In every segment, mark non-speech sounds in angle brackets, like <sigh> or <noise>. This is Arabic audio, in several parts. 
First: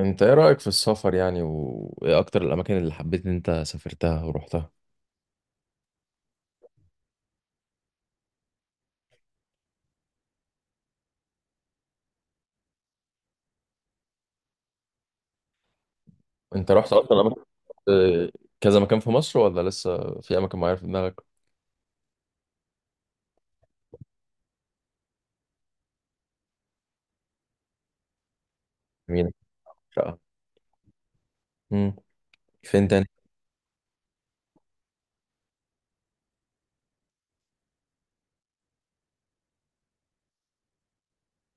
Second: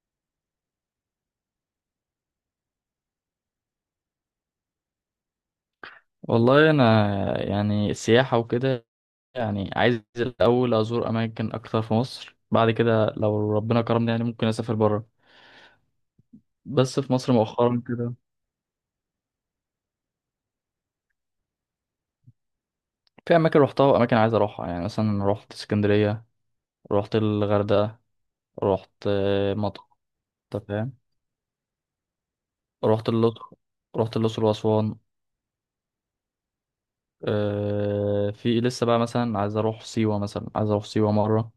انت ايه رأيك في السفر يعني، وايه اكتر الاماكن اللي حبيت ان انت سافرتها ورحتها؟ والله انا يعني السياحه وكده. يعني عايز الاول ازور اماكن اكتر في مصر، بعد كده لو ربنا كرمني يعني ممكن اسافر بره. انت رحت بس في اصلا مصر اماكن؟ مؤخرا كده، اه. كذا مكان في مصر ولا لسه في اماكن معينة في دماغك؟ في اماكن روحتها واماكن عايز اروحها. يعني مثلا رحت اسكندريه، رحت الغردقه، رحت مين؟ مطروح. شقة؟ أنت فاهم. امم. فين تاني؟ رحت الاقصر، واسوان. في لسه بقى مثلا عايز اروح سيوه، مره.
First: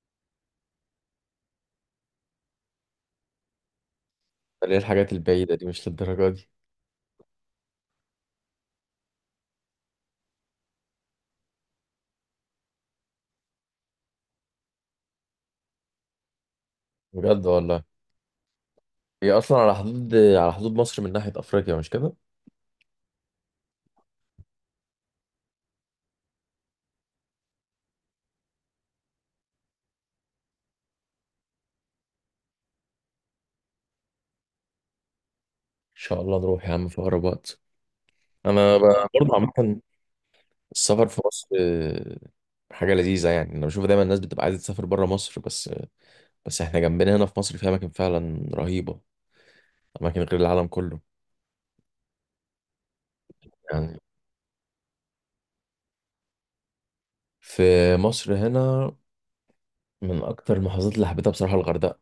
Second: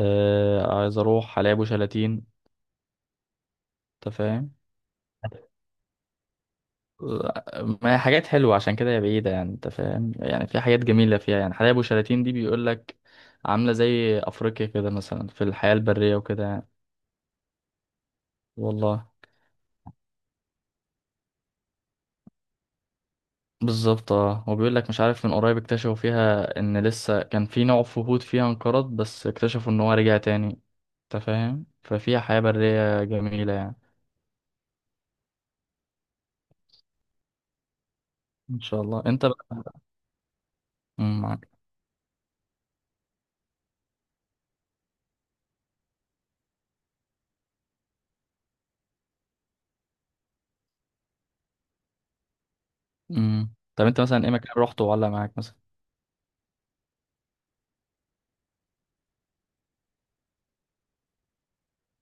عايز اروح حلايب وشلاتين. أنت فاهم. ليه الحاجات البعيدة دي مش للدرجة دي؟ ما هي حاجات حلوة عشان كده هي بعيدة، يعني انت فاهم، يعني في حاجات جميلة فيها. يعني حدائق أبو شلاتين دي بيقول لك عاملة زي أفريقيا كده، مثلا في الحياة البرية وكده يعني. بجد والله. والله هي اصلا على حدود مصر من ناحية افريقيا، مش كده؟ ان بالظبط اه، وبيقول لك مش عارف، من قريب اكتشفوا فيها ان لسه كان في نوع فهود فيها انقرض، بس اكتشفوا ان هو رجع تاني. انت فاهم، ففيها حياة برية جميلة يعني. شاء الله نروح يا عم في اقرب وقت. ان انا شاء الله، انت برضه بقى. عامة، السفر مم، في مصر معاك. حاجة لذيذة يعني. أنا بشوف دايما الناس بتبقى عايزة تسافر برا مصر بس. بس إحنا جنبنا هنا في مصر في أماكن فعلا رهيبة، أماكن غير العالم كله. مم. طب يعني انت مثلا ايه مكان رحته وعلق معاك مثلا؟ في مصر هنا، من أكتر المحافظات اللي حبيتها بصراحة الغردقة.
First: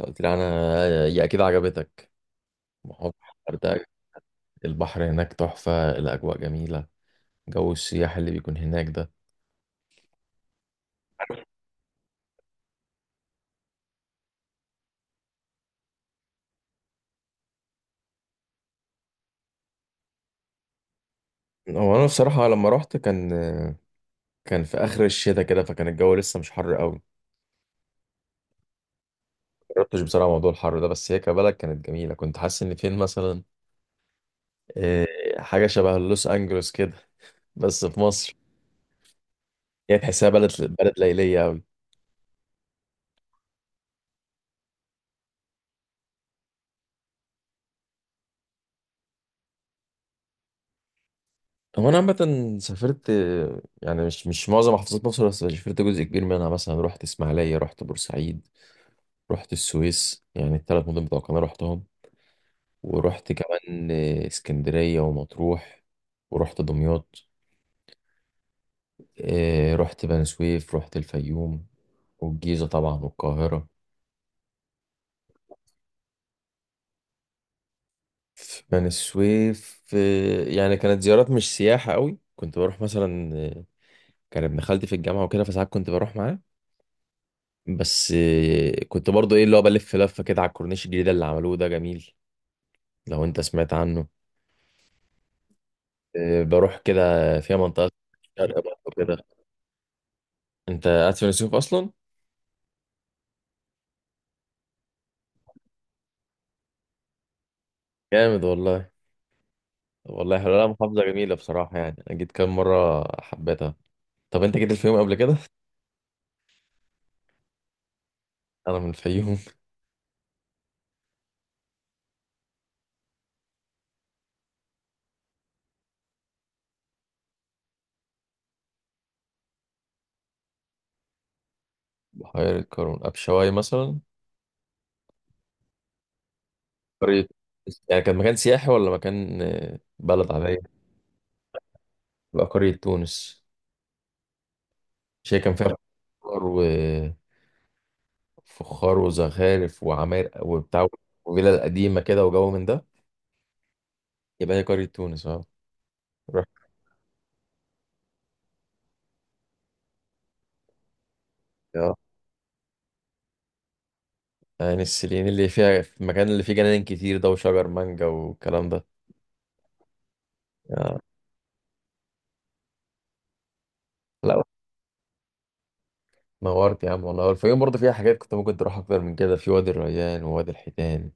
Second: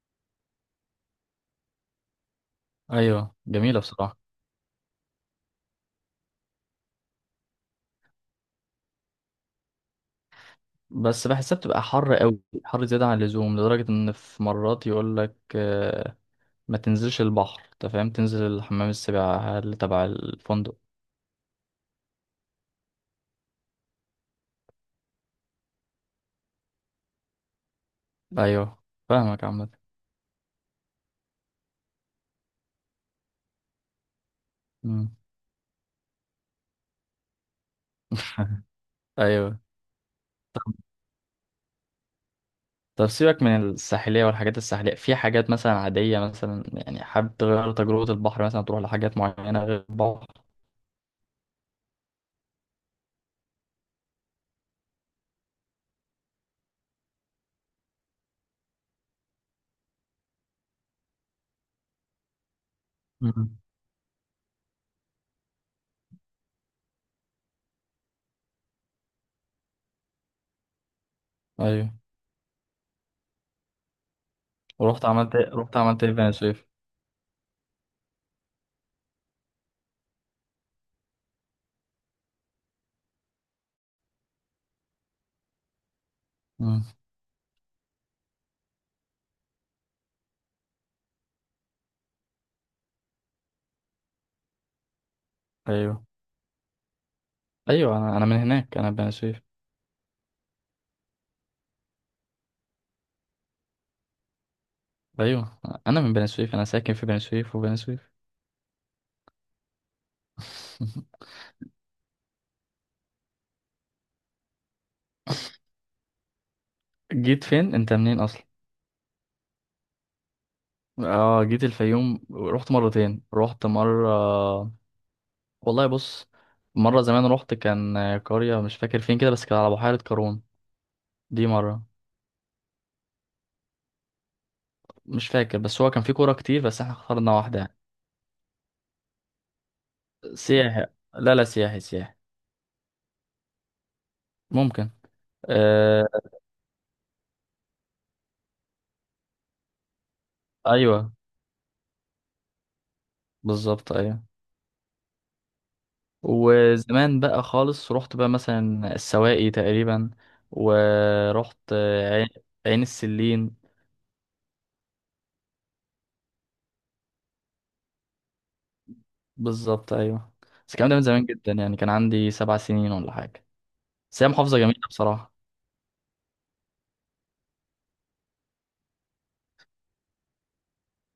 أنت قلت لي أنا، هي أكيد عجبتك، محافظة ايوه جميلة الغردقة. بصراحة. البحر هناك تحفة، الأجواء جميلة، جو السياح اللي بيكون هناك ده. بس بحسها بتبقى حر قوي، حر زيادة عن اللزوم، لدرجة إن في مرات يقول لك ما تنزلش البحر، أنت فاهم، تنزل حمام السباحة اللي تبع الفندق. هو أنا بصراحة لما رحت، كان في آخر الشتاء كده، فكان الجو لسه مش حر قوي. أيوه فاهمك عامة. مجربتش بصراحة موضوع الحر ده، بس هي كبلد كانت جميلة، كنت حاسس إن فين مثلا، آه، مم. حاجة شبه لوس أنجلوس كده بس في مصر. <laughs> أيوه. هي تحسها بلد، ليلية أوي. طب سيبك من الساحلية والحاجات الساحلية، في حاجات مثلا عادية، مثلا يعني حابب تغير تجربة البحر، مثلا تروح لحاجات معينة غير البحر؟ هو انا عامه سافرت، يعني مش معظم محافظات مصر، بس سافرت جزء كبير منها. مثلا رحت اسماعيليه، رحت بورسعيد، رحت السويس، يعني الثلاث مدن بتوع القناه رحتهم. ورحت مم. كمان اسكندريه ومطروح، ورحت دمياط. رحت بني سويف، رحت الفيوم، أيوه. والجيزه طبعا والقاهره. ورحت عملت إيه؟ رحت عملت إيه في بني سويف؟ في بني سويف، يعني كانت زيارات مش سياحه قوي. كنت بروح مثلا، كان ابن خالتي في الجامعه وكده، فساعات كنت بروح معاه. مم. بس، كنت برضو ايه اللي هو بلف لفه كده على الكورنيش الجديد اللي عملوه ده، جميل لو انت سمعت عنه. أيوه. بروح كده، فيها منطقه أيوه أنا من شرق هناك، أنا برضو بني كده. سويف. انت قاعد في السيوف اصلا؟ ايوه انا من بني سويف، انا ساكن في بني سويف، وبني سويف. جامد والله. طب والله حلوه، لا محافظه <laughs> جميله بصراحه، يعني انا جيت كام مره حبيتها. طب انت جيت الفيوم قبل كده؟ جيت فين؟ انت منين اصلا؟ <laughs> انا من الفيوم. اه جيت الفيوم، رحت مرتين. رحت مره، والله بص، مره زمان رحت. كان قريه مش فاكر فين كده، بس كان على بحيره قارون. دي مره. <laughs> بحيره قارون، ابشواي مثلا. مش فاكر، بس هو كان في كوره كتير بس احنا قريه؟ اخترنا واحده يعني. يعني كان مكان سياحي ولا مكان، بلد عاديه؟ سياحي. لا لا، سياحي سياحي. بقى قريه تونس؟ ممكن. مش هي كان فيها آه. خضار، فخار وزخارف وعماير وبتاع، ايوه وفيلا القديمة كده وجو من ده؟ بالظبط ايوه. يبقى هي قرية تونس اه. رحت وزمان بقى خالص، رحت بقى مثلا السواقي تقريبا، ورحت اه عين، عين السلين. يعني السليين، اللي فيها في المكان اللي فيه جنان كتير ده وشجر مانجا والكلام ده. بالظبط ايوه. بس الكلام ده آه. من زمان جدا، يعني كان عندي 7 سنين ولا حاجه. بس هي لا، محافظه جميله بصراحه. نورت يا عم والله. الفيوم برضه فيها حاجات كنت ممكن تروح أكتر من كده، في وادي الريان ووادي الحيتان،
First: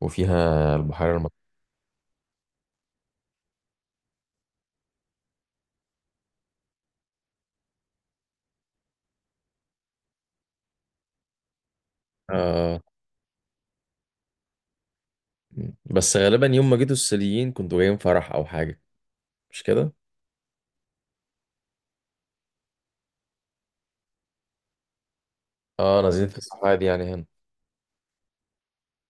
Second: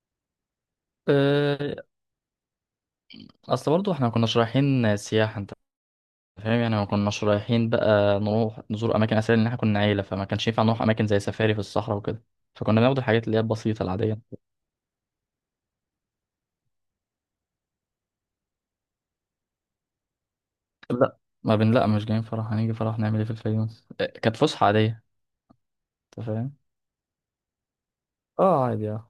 وفيها البحيرة المتوسطة. أه، اصل برضو احنا ما كناش رايحين سياحه، انت فاهم، يعني ما كناش رايحين بقى نروح نزور اماكن اثريه، لان احنا كنا عيله، فما كانش ينفع نروح اماكن زي سفاري في الصحراء وكده. آه. فكنا بناخد الحاجات اللي هي البسيطه العاديه. بس غالبا يوم ما جيتوا السليين كنتوا جايين فرح أو حاجة، مش كده؟ لا، ما بن لا، مش جايين فرح. هنيجي فرح نعمل ايه في الفيوم؟ كانت فسحه عاديه، اه، انت نازلين في فاهم. الصحراء دي يعني هنا. اه عادي اه.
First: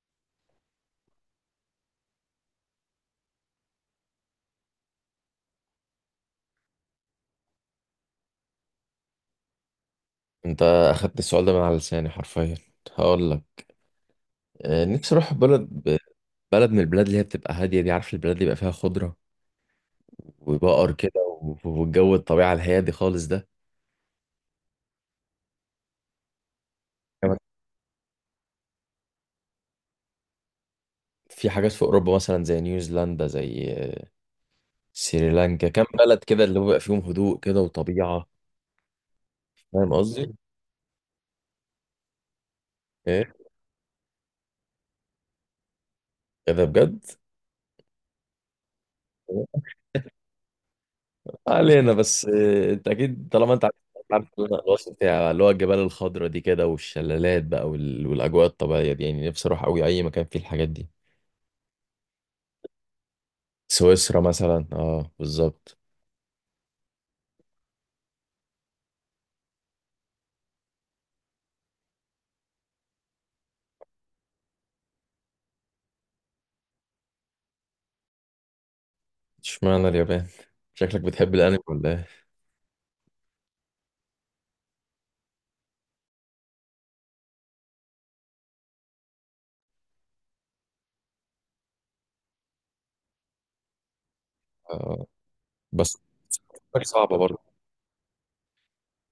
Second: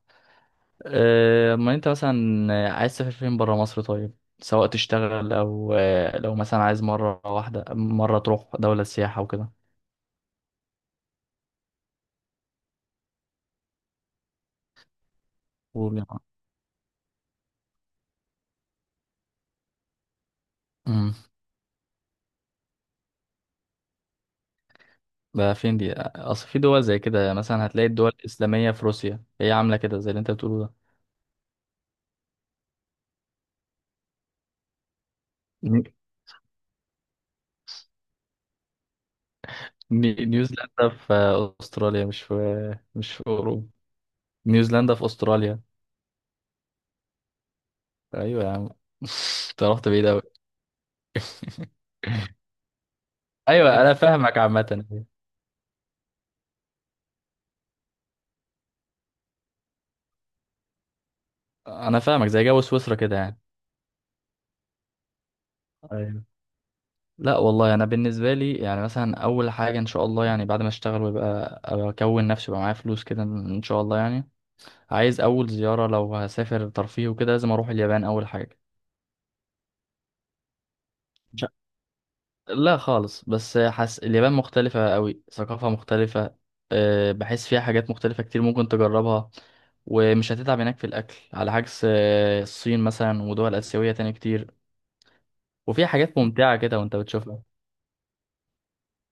اما انت مثلا عايز تسافر فين بره مصر؟ طيب سواء تشتغل او لو مثلا عايز مره واحده مره تروح دوله سياحه وكده. انت أخدت السؤال ده من على لساني حرفيا. هقول لك، نفسي اروح بلد، قول يا معلم. من البلاد اللي هي بتبقى هاديه دي، عارف، البلاد اللي بيبقى فيها خضره وبقر امم كده، والجو الطبيعه الهادي خالص ده. ده فين دي؟ اصل في دول زي كده، كمان مثلا هتلاقي الدول الاسلاميه في روسيا هي عامله كده زي اللي انت بتقوله ده. في حاجات في اوروبا مثلا، زي نيوزيلندا، زي سريلانكا، كام ني- بلد كده اللي هو بيبقى فيهم هدوء كده وطبيعه. فاهم قصدي؟ نيوزيلندا في استراليا، مش في ايه اوروبا. نيوزيلندا في استراليا. كده بجد؟ ايوه يا عم. <laughs> انت رحت بعيد قوي. علينا بس، <laughs> انت اكيد طالما انت عارف، ايوه انا فاهمك عامه. الوصف بتاع اللي هو الجبال الخضراء دي كده، والشلالات بقى والاجواء الطبيعيه دي، يعني نفسي اروح قوي اي مكان فيه الحاجات دي. انا فاهمك، زي جو سويسرا كده يعني. سويسرا مثلا، اه بالظبط. أيوة. لا والله انا بالنسبه لي، يعني مثلا اول حاجه ان شاء الله، يعني بعد ما اشتغل ويبقى اكون نفسي، ويبقى معايا فلوس كده ان شاء الله، يعني عايز اول زياره لو هسافر ترفيه وكده، لازم اروح اليابان اول حاجه. اشمعنى اليابان؟ شكلك بتحب مش ع- الانمي ولا ايه؟ لا خالص، بس حس اليابان مختلفه قوي، ثقافه مختلفه. بحس فيها حاجات مختلفه كتير ممكن تجربها، ومش هتتعب هناك في الاكل على عكس الصين مثلا ودول اسيويه تاني كتير. آه. وفيها بس حاجات ممتعه كده هناك وانت صعبة برضه. بتشوفها.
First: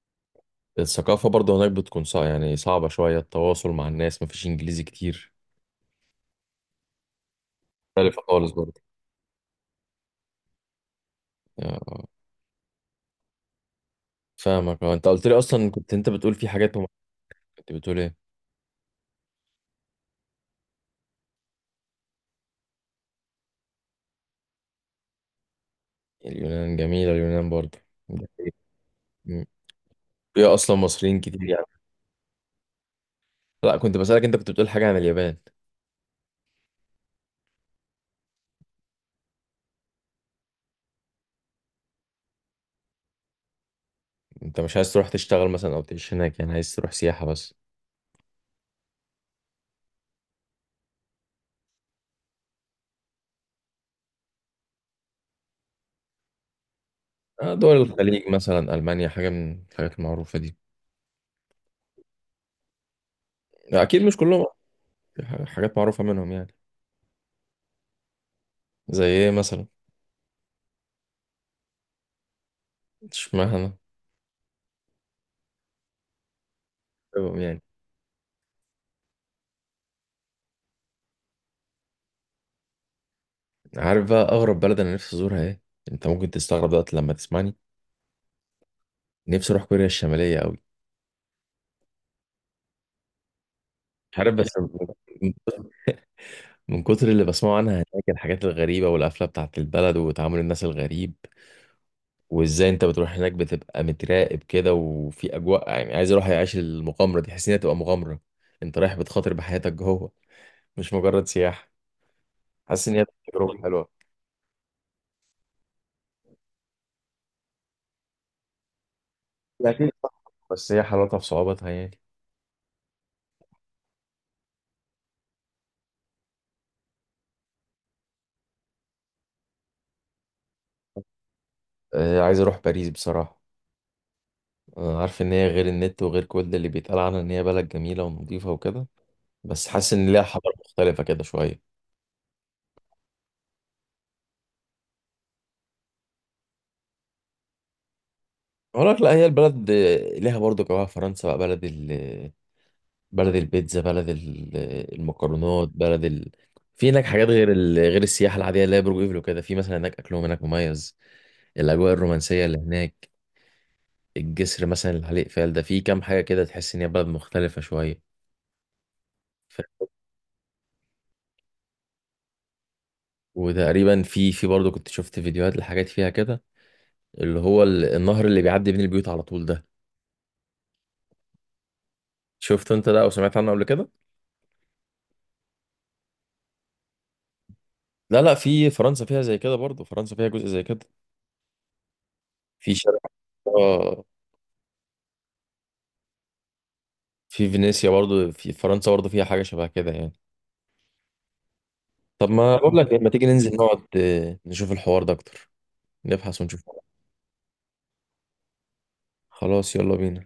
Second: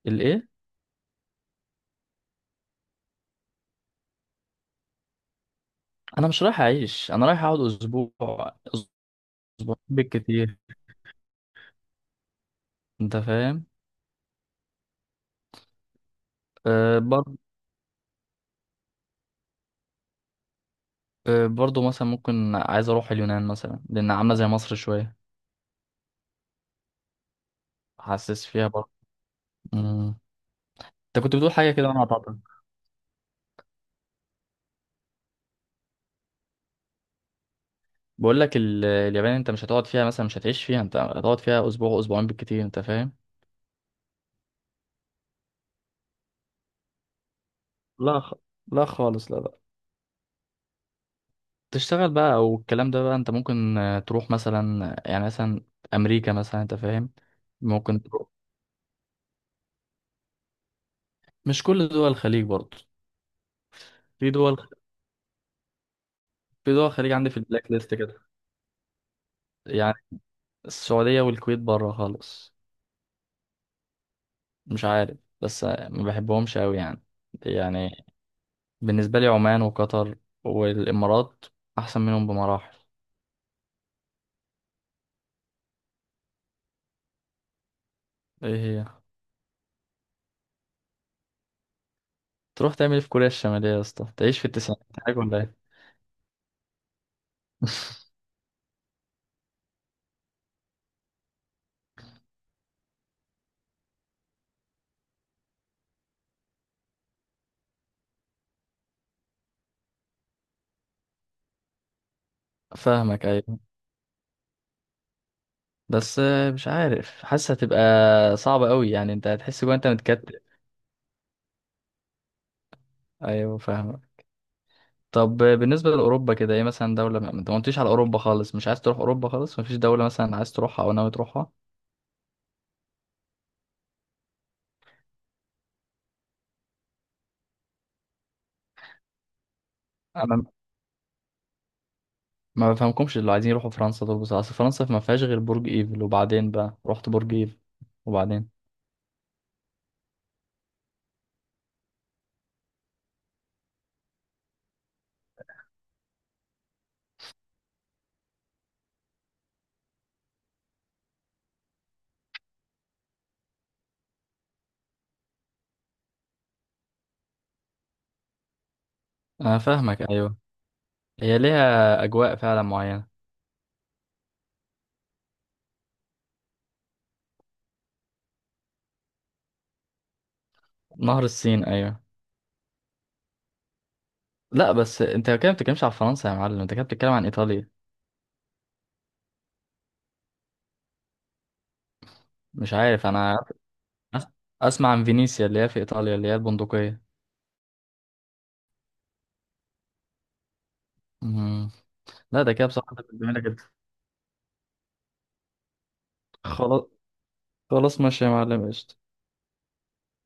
الايه؟ الثقافة برضه هناك بتكون صعبة، يعني صعبة شوية التواصل مع الناس، مفيش انجليزي كتير، انا مش رايح اعيش، انا رايح اقعد اسبوع، مختلفة خالص برضه. اسبوع بالكتير، آه. انت فاهم. فاهمك. انت قلت لي اصلا، كنت انت بتقول في حاجات. أه بر... كنت بتقول ايه؟ أه برضو مثلا ممكن، عايز اروح اليونان مثلا لان عامله زي مصر شويه. اليونان جميلة، اليونان برضه. حاسس فيها برضه. مم. مم. فيها اصلا مصريين انت كنت كتير بتقول يعني. حاجه كده وانا قطعتك. لا، كنت بسألك، انت كنت بتقول حاجة عن اليابان. اليابان انت مش هتقعد فيها مثلا، مش هتعيش فيها، انت هتقعد فيها اسبوع، اسبوعين بالكتير، انت فاهم. انت مش عايز تروح تشتغل مثلا او تعيش هناك؟ يعني عايز تروح سياحة بس؟ لا خ... لا خالص، لا لا. تشتغل بقى او الكلام ده بقى، انت ممكن تروح مثلا، يعني مثلا امريكا مثلا، انت فاهم. دول ممكن تروح، الخليج مثلا، ألمانيا، حاجة من الحاجات المعروفة دي. مش كل دول الخليج برضه. أكيد مش في كلهم. دول، دي حاجات معروفة منهم يعني. في دول الخليج عندي في البلاك ليست كده، زي ايه مثلا؟ يعني السعودية والكويت بره خالص. اشمعنى؟ مش عارف، بس ما بحبهمش قوي يعني. طيب، يعني. يعني بالنسبة لي عمان وقطر والإمارات أحسن منهم بمراحل. عارف بقى اغرب بلد انا نفسي ازورها ايه؟ انت ممكن تستغرب دلوقتي لما تسمعني. إيه؟ هي نفسي اروح كوريا الشمالية قوي. تروح تعمل إيه في كوريا الشمالية يا اسطى؟ مش عارف تعيش في بس التسعينات حاجة <laughs> من ولا إيه؟ كتر اللي بسمعه عنها هناك، <laughs> الحاجات الغريبة والقفلة بتاعت البلد وتعامل الناس الغريب، وازاي انت بتروح هناك بتبقى متراقب كده وفي اجواء، يعني عايز اروح اعيش المغامرة دي. حاسس ان هي تبقى مغامرة، انت رايح بتخاطر بحياتك جوه، مش مجرد سياحة. حاسس ان هي فاهمك أيوة. تجربة حلوة. بس مش عارف، حاسة هتبقى صعبة قوي يعني، أنت هتحس لا، جوا أنت أكيد صح، متكتل. بس هي حلاوتها في صعوبتها يعني. أيوة فاهمك. طب بالنسبة لأوروبا كده، ايه مثلا دولة؟ ما انت ما قلتليش على أوروبا خالص، مش عايز تروح أوروبا خالص؟ مفيش دولة مثلا عايز تروحها أو ناوي تروحها؟ عايز اروح باريس بصراحة. عارف ان هي غير النت وغير كل اللي بيتقال عنها، ان هي بلد جميلة ونظيفة وكده، بس حاسس ان ليها أنا حضارة مختلفة كده شوية. ما بفهمكمش اللي عايزين يروحوا فرنسا دول بصراحة، أصل فرنسا ما فيهاش غير برج إيفل، وبعدين بقى رحت برج إيفل وبعدين. اقول لك لا، هي البلد ليها برضو جواها. فرنسا بقى بلد البيتزا، بلد المكرونات. في هناك حاجات غير السياحة العادية اللي هي برج ايفل وكده. في مثلا هناك، اكلهم هناك مميز، الاجواء الرومانسية اللي هناك، الجسر مثلا اللي عليه اقفال ده، في كام حاجة كده تحس ان هي بلد مختلفة شوية. أنا ف... فاهمك أيوه، هي ليها أجواء فعلا معينة. وتقريبا في برضه كنت شفت فيديوهات لحاجات فيها كده، اللي هو النهر اللي بيعدي بين البيوت على طول ده. نهر السين أيوه. شفت انت ده او سمعت عنه قبل كده؟ لا بس أنت كده ما بتتكلمش على فرنسا يا معلم، أنت كده بتتكلم عن إيطاليا. لا لا، في فرنسا فيها زي كده برضه، فرنسا فيها جزء زي كده، مش في شارع. عارف أنا. آه. أس- أسمع عن فينيسيا اللي هي في إيطاليا، اللي هي البندقية. في فينيسيا برضه، في فرنسا برضه فيها حاجة شبه كده يعني. مم. طب لا ده ما كده بقول لك، بصراحة لما تيجي جميلة ننزل جدا. نقعد نشوف الحوار ده اكتر، نبحث ونشوف. خلاص، خلاص ماشي يا معلم، قشطة. خلاص يلا بينا.